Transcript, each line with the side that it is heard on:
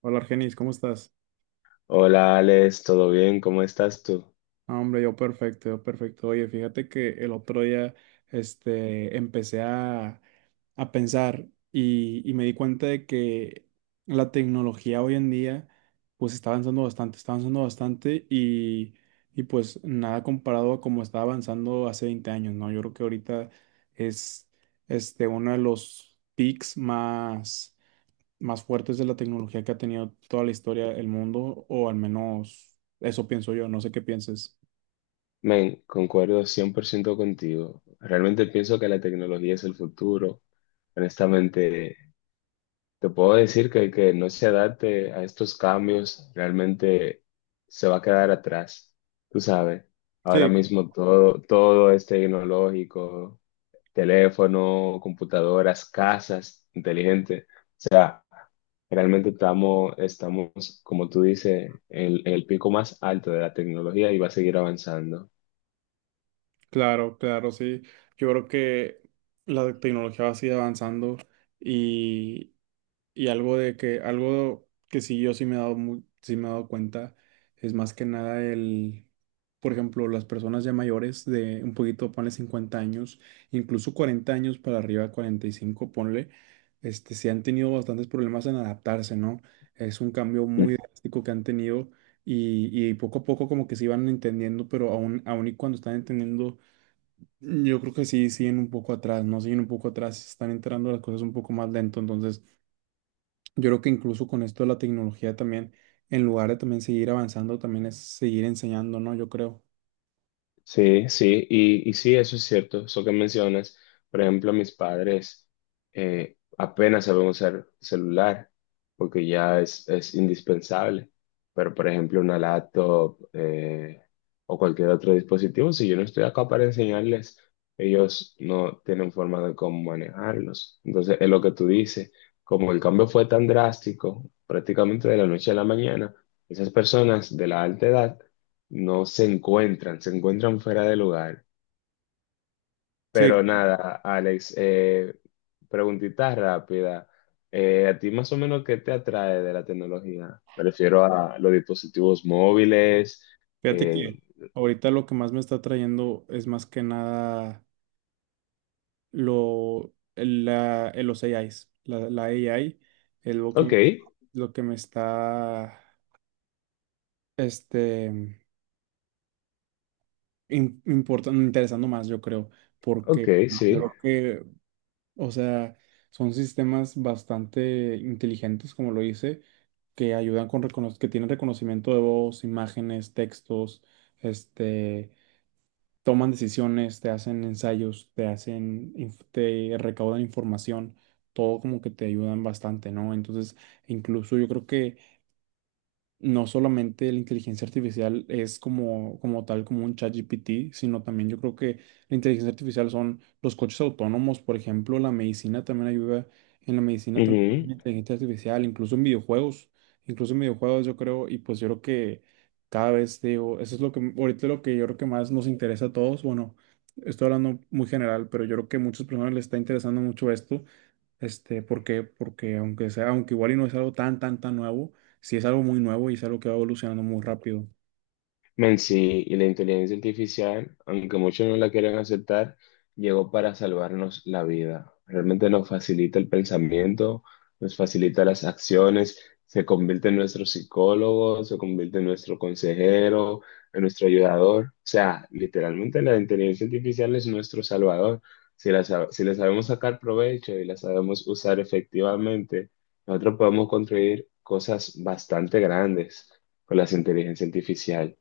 right: Hola Argenis, ¿cómo estás?
left: Hola Alex, ¿todo bien? ¿Cómo estás tú?
right: No, hombre, yo perfecto, yo perfecto. Oye, fíjate que el otro día empecé a pensar y me di cuenta de que la tecnología hoy en día pues está avanzando bastante y pues nada comparado a como estaba avanzando hace 20 años, ¿no? Yo creo que ahorita es uno de los peaks más fuertes de la tecnología que ha tenido toda la historia del mundo, o al menos eso pienso yo, no sé qué pienses.
left: Men, concuerdo 100% contigo. Realmente pienso que la tecnología es el futuro. Honestamente, te puedo decir que el que no se adapte a estos cambios realmente se va a quedar atrás. Tú sabes, ahora
right: Sí,
left: mismo todo es tecnológico, teléfono, computadoras, casas inteligentes. Realmente estamos, como tú dices, en el pico más alto de la tecnología y va a seguir avanzando.
right: claro, claro, sí. Yo creo que la tecnología va a seguir avanzando. Y algo de que, algo que sí yo sí me he sí me he dado cuenta es más que nada por ejemplo, las personas ya mayores de un poquito, ponle 50 años, incluso 40 años para arriba, 45 ponle, sí han tenido bastantes problemas en adaptarse, ¿no? Es un cambio muy drástico que han tenido y poco a poco como que se iban entendiendo, pero aún y cuando están entendiendo, yo creo que sí siguen un poco atrás, ¿no? Siguen un poco atrás, están enterando las cosas un poco más lento, entonces yo creo que incluso con esto de la tecnología también, en lugar de también seguir avanzando, también es seguir enseñando, ¿no? Yo creo.
left: Sí, sí, y sí, eso es cierto, eso que mencionas. Por ejemplo, mis padres apenas saben usar celular porque ya es indispensable. Pero, por ejemplo, una laptop o cualquier otro dispositivo, si yo no estoy acá para enseñarles, ellos no tienen forma de cómo manejarlos. Entonces, es lo que tú dices, como el cambio fue tan drástico, prácticamente de la noche a la mañana, esas personas de la alta edad no se encuentran, se encuentran fuera de lugar.
right: Sí,
left: Pero nada, Alex, preguntita rápida. ¿A ti más o menos qué te atrae de la tecnología? Me refiero a los dispositivos móviles.
right: fíjate que
left: eh,
right: ahorita lo que más me está trayendo es más que nada lo, el- la, el- los AIs. La AI es lo que
left: ok,
right: lo que me está este, importando, interesando más, yo creo, porque
left: ok, sí.
right: yo creo o sea, son sistemas bastante inteligentes, como lo dice, que ayudan con que tienen reconocimiento de voz, imágenes, textos, este, toman decisiones, te hacen ensayos, te hacen, te recaudan información, todo como que te ayudan bastante, ¿no? Entonces, incluso yo creo que no solamente la inteligencia artificial es como, como tal, como un ChatGPT, sino también yo creo que la inteligencia artificial son los coches autónomos, por ejemplo, la medicina también ayuda, en la medicina también hay una inteligencia artificial, incluso en videojuegos yo creo, y pues yo creo que cada vez digo, eso es lo que ahorita lo que yo creo que más nos interesa a todos, bueno, estoy hablando muy general, pero yo creo que a muchas personas les está interesando mucho esto porque aunque sea, aunque igual y no es algo tan nuevo, sí es algo muy nuevo y es algo que va evolucionando muy rápido.
left: Men, sí, y la inteligencia artificial, aunque muchos no la quieran aceptar, llegó para salvarnos la vida. Realmente nos facilita el pensamiento, nos facilita las acciones, se convierte en nuestro psicólogo, se convierte en nuestro consejero, en nuestro ayudador. O sea, literalmente la inteligencia artificial es nuestro salvador. Si si le sabemos sacar provecho y la sabemos usar efectivamente, nosotros podemos construir cosas bastante grandes con la inteligencia artificial.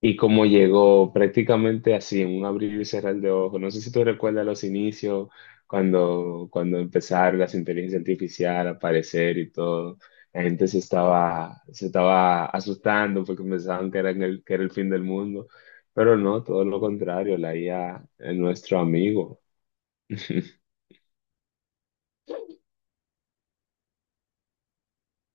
left: Y cómo llegó prácticamente así, en un abrir y cerrar de ojos. No sé si tú recuerdas los inicios, cuando empezaron las inteligencias artificiales a aparecer y todo. La gente se estaba asustando porque pensaban que era el fin del mundo. Pero no, todo lo contrario, la IA es nuestro amigo.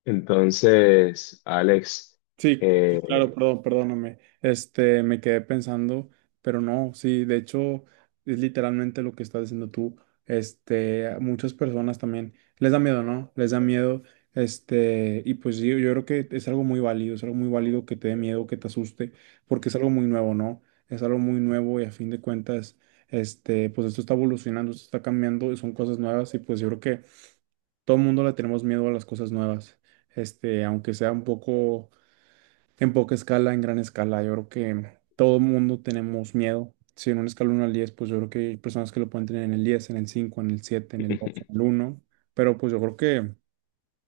left: Entonces, Alex,
right: Sí,
left: eh,
right: claro, perdón, perdóname. Este, me quedé pensando, pero no, sí, de hecho, es literalmente lo que estás diciendo tú. Este, a muchas personas también les da miedo, ¿no? Les da miedo. Este, y pues sí, yo creo que es algo muy válido, es algo muy válido que te dé miedo, que te asuste, porque es algo muy nuevo, ¿no? Es algo muy nuevo y a fin de cuentas, pues esto está evolucionando, esto está cambiando y son cosas nuevas y pues yo creo que todo el mundo le tenemos miedo a las cosas nuevas. Este, aunque sea un poco en poca escala, en gran escala, yo creo que todo el mundo tenemos miedo. Si en una escala uno al 10, pues yo creo que hay personas que lo pueden tener en el 10, en el 5, en el 7, en el 2, en el uno. Pero pues yo creo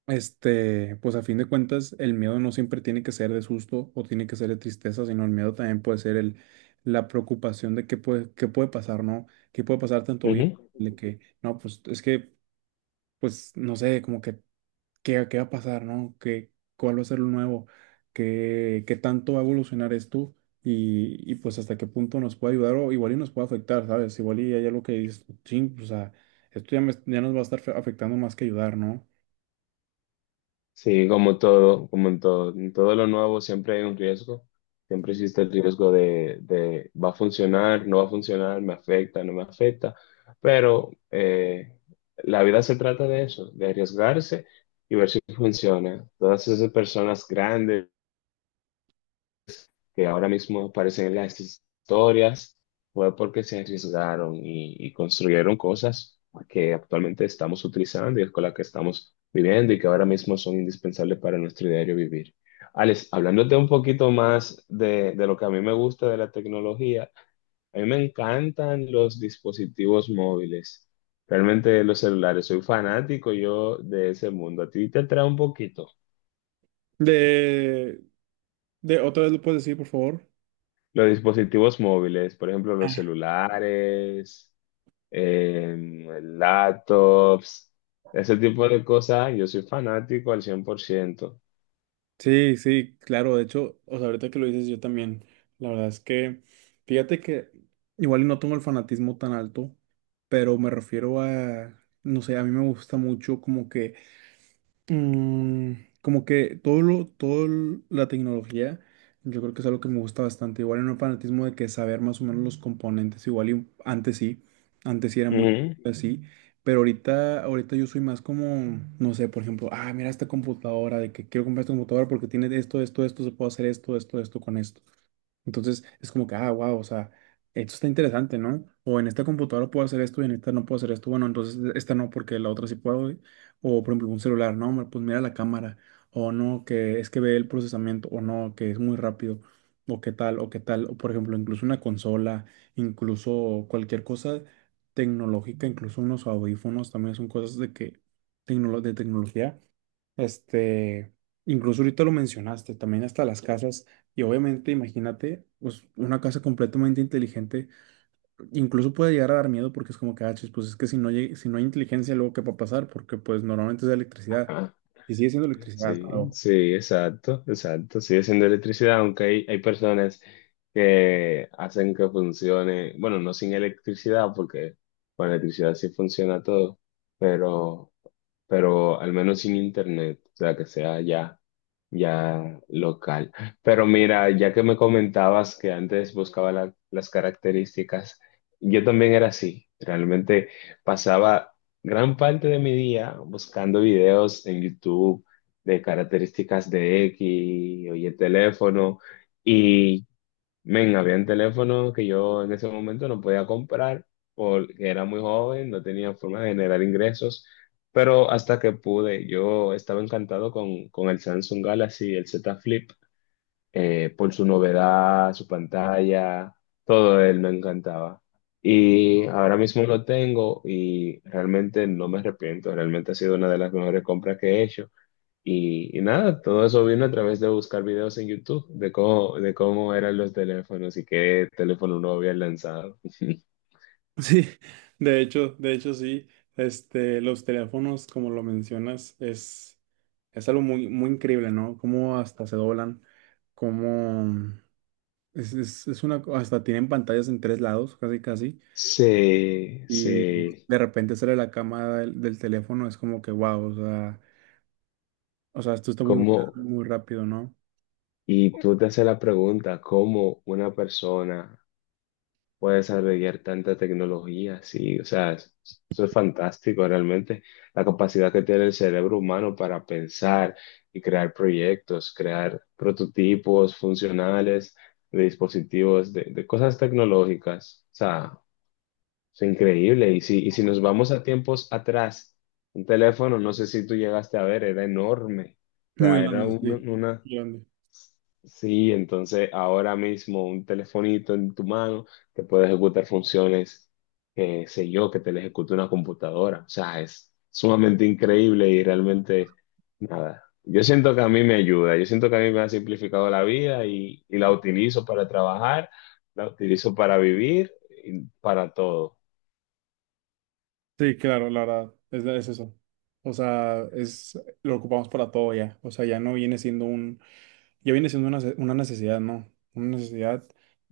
right: pues a fin de cuentas, el miedo no siempre tiene que ser de susto o tiene que ser de tristeza, sino el miedo también puede ser la preocupación de qué puede pasar, ¿no? ¿Qué puede pasar tanto bien? De que, no, pues es que, pues no sé, como que ¿qué, qué va a pasar, no? ¿Qué, cuál va a ser lo nuevo? ¿Qué, qué tanto va a evolucionar esto? Y pues hasta qué punto nos puede ayudar o igual y nos puede afectar, ¿sabes? Igual y hay algo que dices, ching, o sea, esto ya, ya nos va a estar afectando más que ayudar, ¿no?
left: Sí, como todo, como en todo lo nuevo siempre hay un riesgo, siempre existe el riesgo de va a funcionar, no va a funcionar, me afecta, no me afecta, pero la vida se trata de eso, de arriesgarse y ver si funciona. Todas esas personas grandes que ahora mismo aparecen en las historias, fue porque se arriesgaron y construyeron cosas que actualmente estamos utilizando y con las que estamos viviendo y que ahora mismo son indispensables para nuestro diario vivir. Alex, hablándote un poquito más de lo que a mí me gusta de la tecnología, a mí me encantan los dispositivos móviles, realmente los celulares, soy fanático yo de ese mundo. ¿A ti te atrae un poquito?
right: De, otra vez lo puedes decir, por favor.
left: Los dispositivos móviles, por ejemplo, los celulares, em, laptops, ese tipo de cosas. Yo soy fanático al 100%.
right: Sí, sí, claro, de hecho, o sea, ahorita que lo dices yo también, la verdad es que, fíjate que igual y no tengo el fanatismo tan alto, pero me refiero a, no sé, a mí me gusta mucho como que Mm, como que todo la tecnología, yo creo que es algo que me gusta bastante. Igual en un fanatismo de que saber más o menos los componentes, igual y antes sí era mucho
left: Ujú.
right: así, pero ahorita, ahorita yo soy más como, no sé, por ejemplo, ah, mira esta computadora, de que quiero comprar esta computadora porque tiene esto, esto, esto, se puede hacer esto, esto, esto con esto. Entonces es como que, ah, wow, o sea, esto está interesante, ¿no? O en esta computadora puedo hacer esto y en esta no puedo hacer esto. Bueno, entonces e, esta no porque la otra sí puedo. Y- O por ejemplo, un celular, no, hombre, pues mira la cámara. O no, que es que ve el procesamiento. O no, que es muy rápido. O qué tal, o qué tal. O por ejemplo, incluso una consola, incluso cualquier cosa tecnológica, incluso unos audífonos también son cosas de que, de tecnología este, incluso ahorita lo mencionaste, también hasta las casas, y obviamente imagínate, pues una casa completamente inteligente, incluso puede llegar a dar miedo porque es como que, ah, chis, pues es que si no, si no hay inteligencia, luego qué va a pasar, porque pues normalmente es electricidad,
left: Ajá.
right: y sigue siendo electricidad,
left: Sí,
right: pero-
left: sí, exacto, exacto. Sigue siendo electricidad, aunque hay personas que hacen que funcione, bueno, no sin electricidad, porque con electricidad sí funciona todo, pero, pero al menos sin internet, o sea, que sea ya. ya local. Pero mira, ya que me comentabas que antes buscaba las características, yo también era así. Realmente pasaba gran parte de mi día buscando videos en YouTube de características de X, oye, teléfono, Men, habían teléfonos que yo en ese momento no podía comprar porque era muy joven, no tenía forma de generar ingresos, pero hasta que pude, yo estaba encantado con el Samsung Galaxy, el Z Flip, por su novedad, su pantalla, todo él me encantaba. Y ahora mismo lo tengo y realmente no me arrepiento, realmente ha sido una de las mejores compras que he hecho. Y nada, todo eso vino a través de buscar videos en YouTube de cómo eran los teléfonos y qué teléfono uno había lanzado.
right: Sí, de hecho sí, los teléfonos, como lo mencionas, es algo muy, muy increíble, ¿no? Cómo hasta se doblan, cómo... es una, hasta tienen pantallas en tres lados, casi casi,
left: Sí,
right: y
left: sí.
right: de repente sale la cámara del teléfono, es como que wow, o sea, esto está
left: ¿Cómo?
right: evolucionando muy rápido, ¿no?
left: Y tú te haces la pregunta, ¿cómo una persona puedes albergar tanta tecnología, sí, o sea, eso es fantástico realmente, la capacidad que tiene el cerebro humano para pensar y crear proyectos, crear prototipos funcionales de dispositivos, de cosas tecnológicas, o sea, es increíble. Y si nos vamos a tiempos atrás, un teléfono, no sé si tú llegaste a ver, era enorme, o
right: Muy
left: sea, era una...
right: grande.
left: Sí, entonces ahora mismo un telefonito en tu mano te puede ejecutar funciones, que sé yo, que te le ejecute una computadora. O sea, es sumamente increíble y realmente nada. Yo siento que a mí me ayuda, yo siento que a mí me ha simplificado la vida y la utilizo para trabajar, la utilizo para vivir y para todo.
right: Sí, claro, la verdad, es eso. O sea, lo ocupamos para todo ya, o sea, ya no viene siendo un, ya viene siendo una necesidad, ¿no? Una necesidad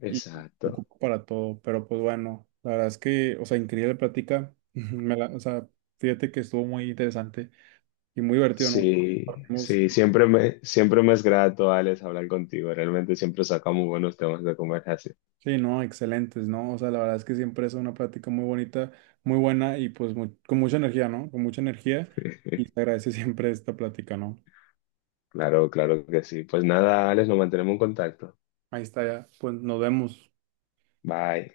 right: y lo
left: Exacto.
right: ocupo para todo, pero pues bueno, la verdad es que, o sea, increíble plática, o sea, fíjate que estuvo muy interesante. Y muy divertido, ¿no?
left: Sí,
right: Compartimos-
left: sí, siempre me es grato, Alex, hablar contigo. Realmente siempre sacamos buenos temas de conversación.
right: Sí, no, excelentes, ¿no? O sea, la verdad es que siempre es una plática muy bonita, muy buena y pues con mucha energía, ¿no? Con mucha energía y te agradece siempre esta plática, ¿no?
left: Claro, claro que sí. Pues nada, Alex, nos mantenemos en contacto.
right: Ahí está ya, pues nos vemos.
left: Bye.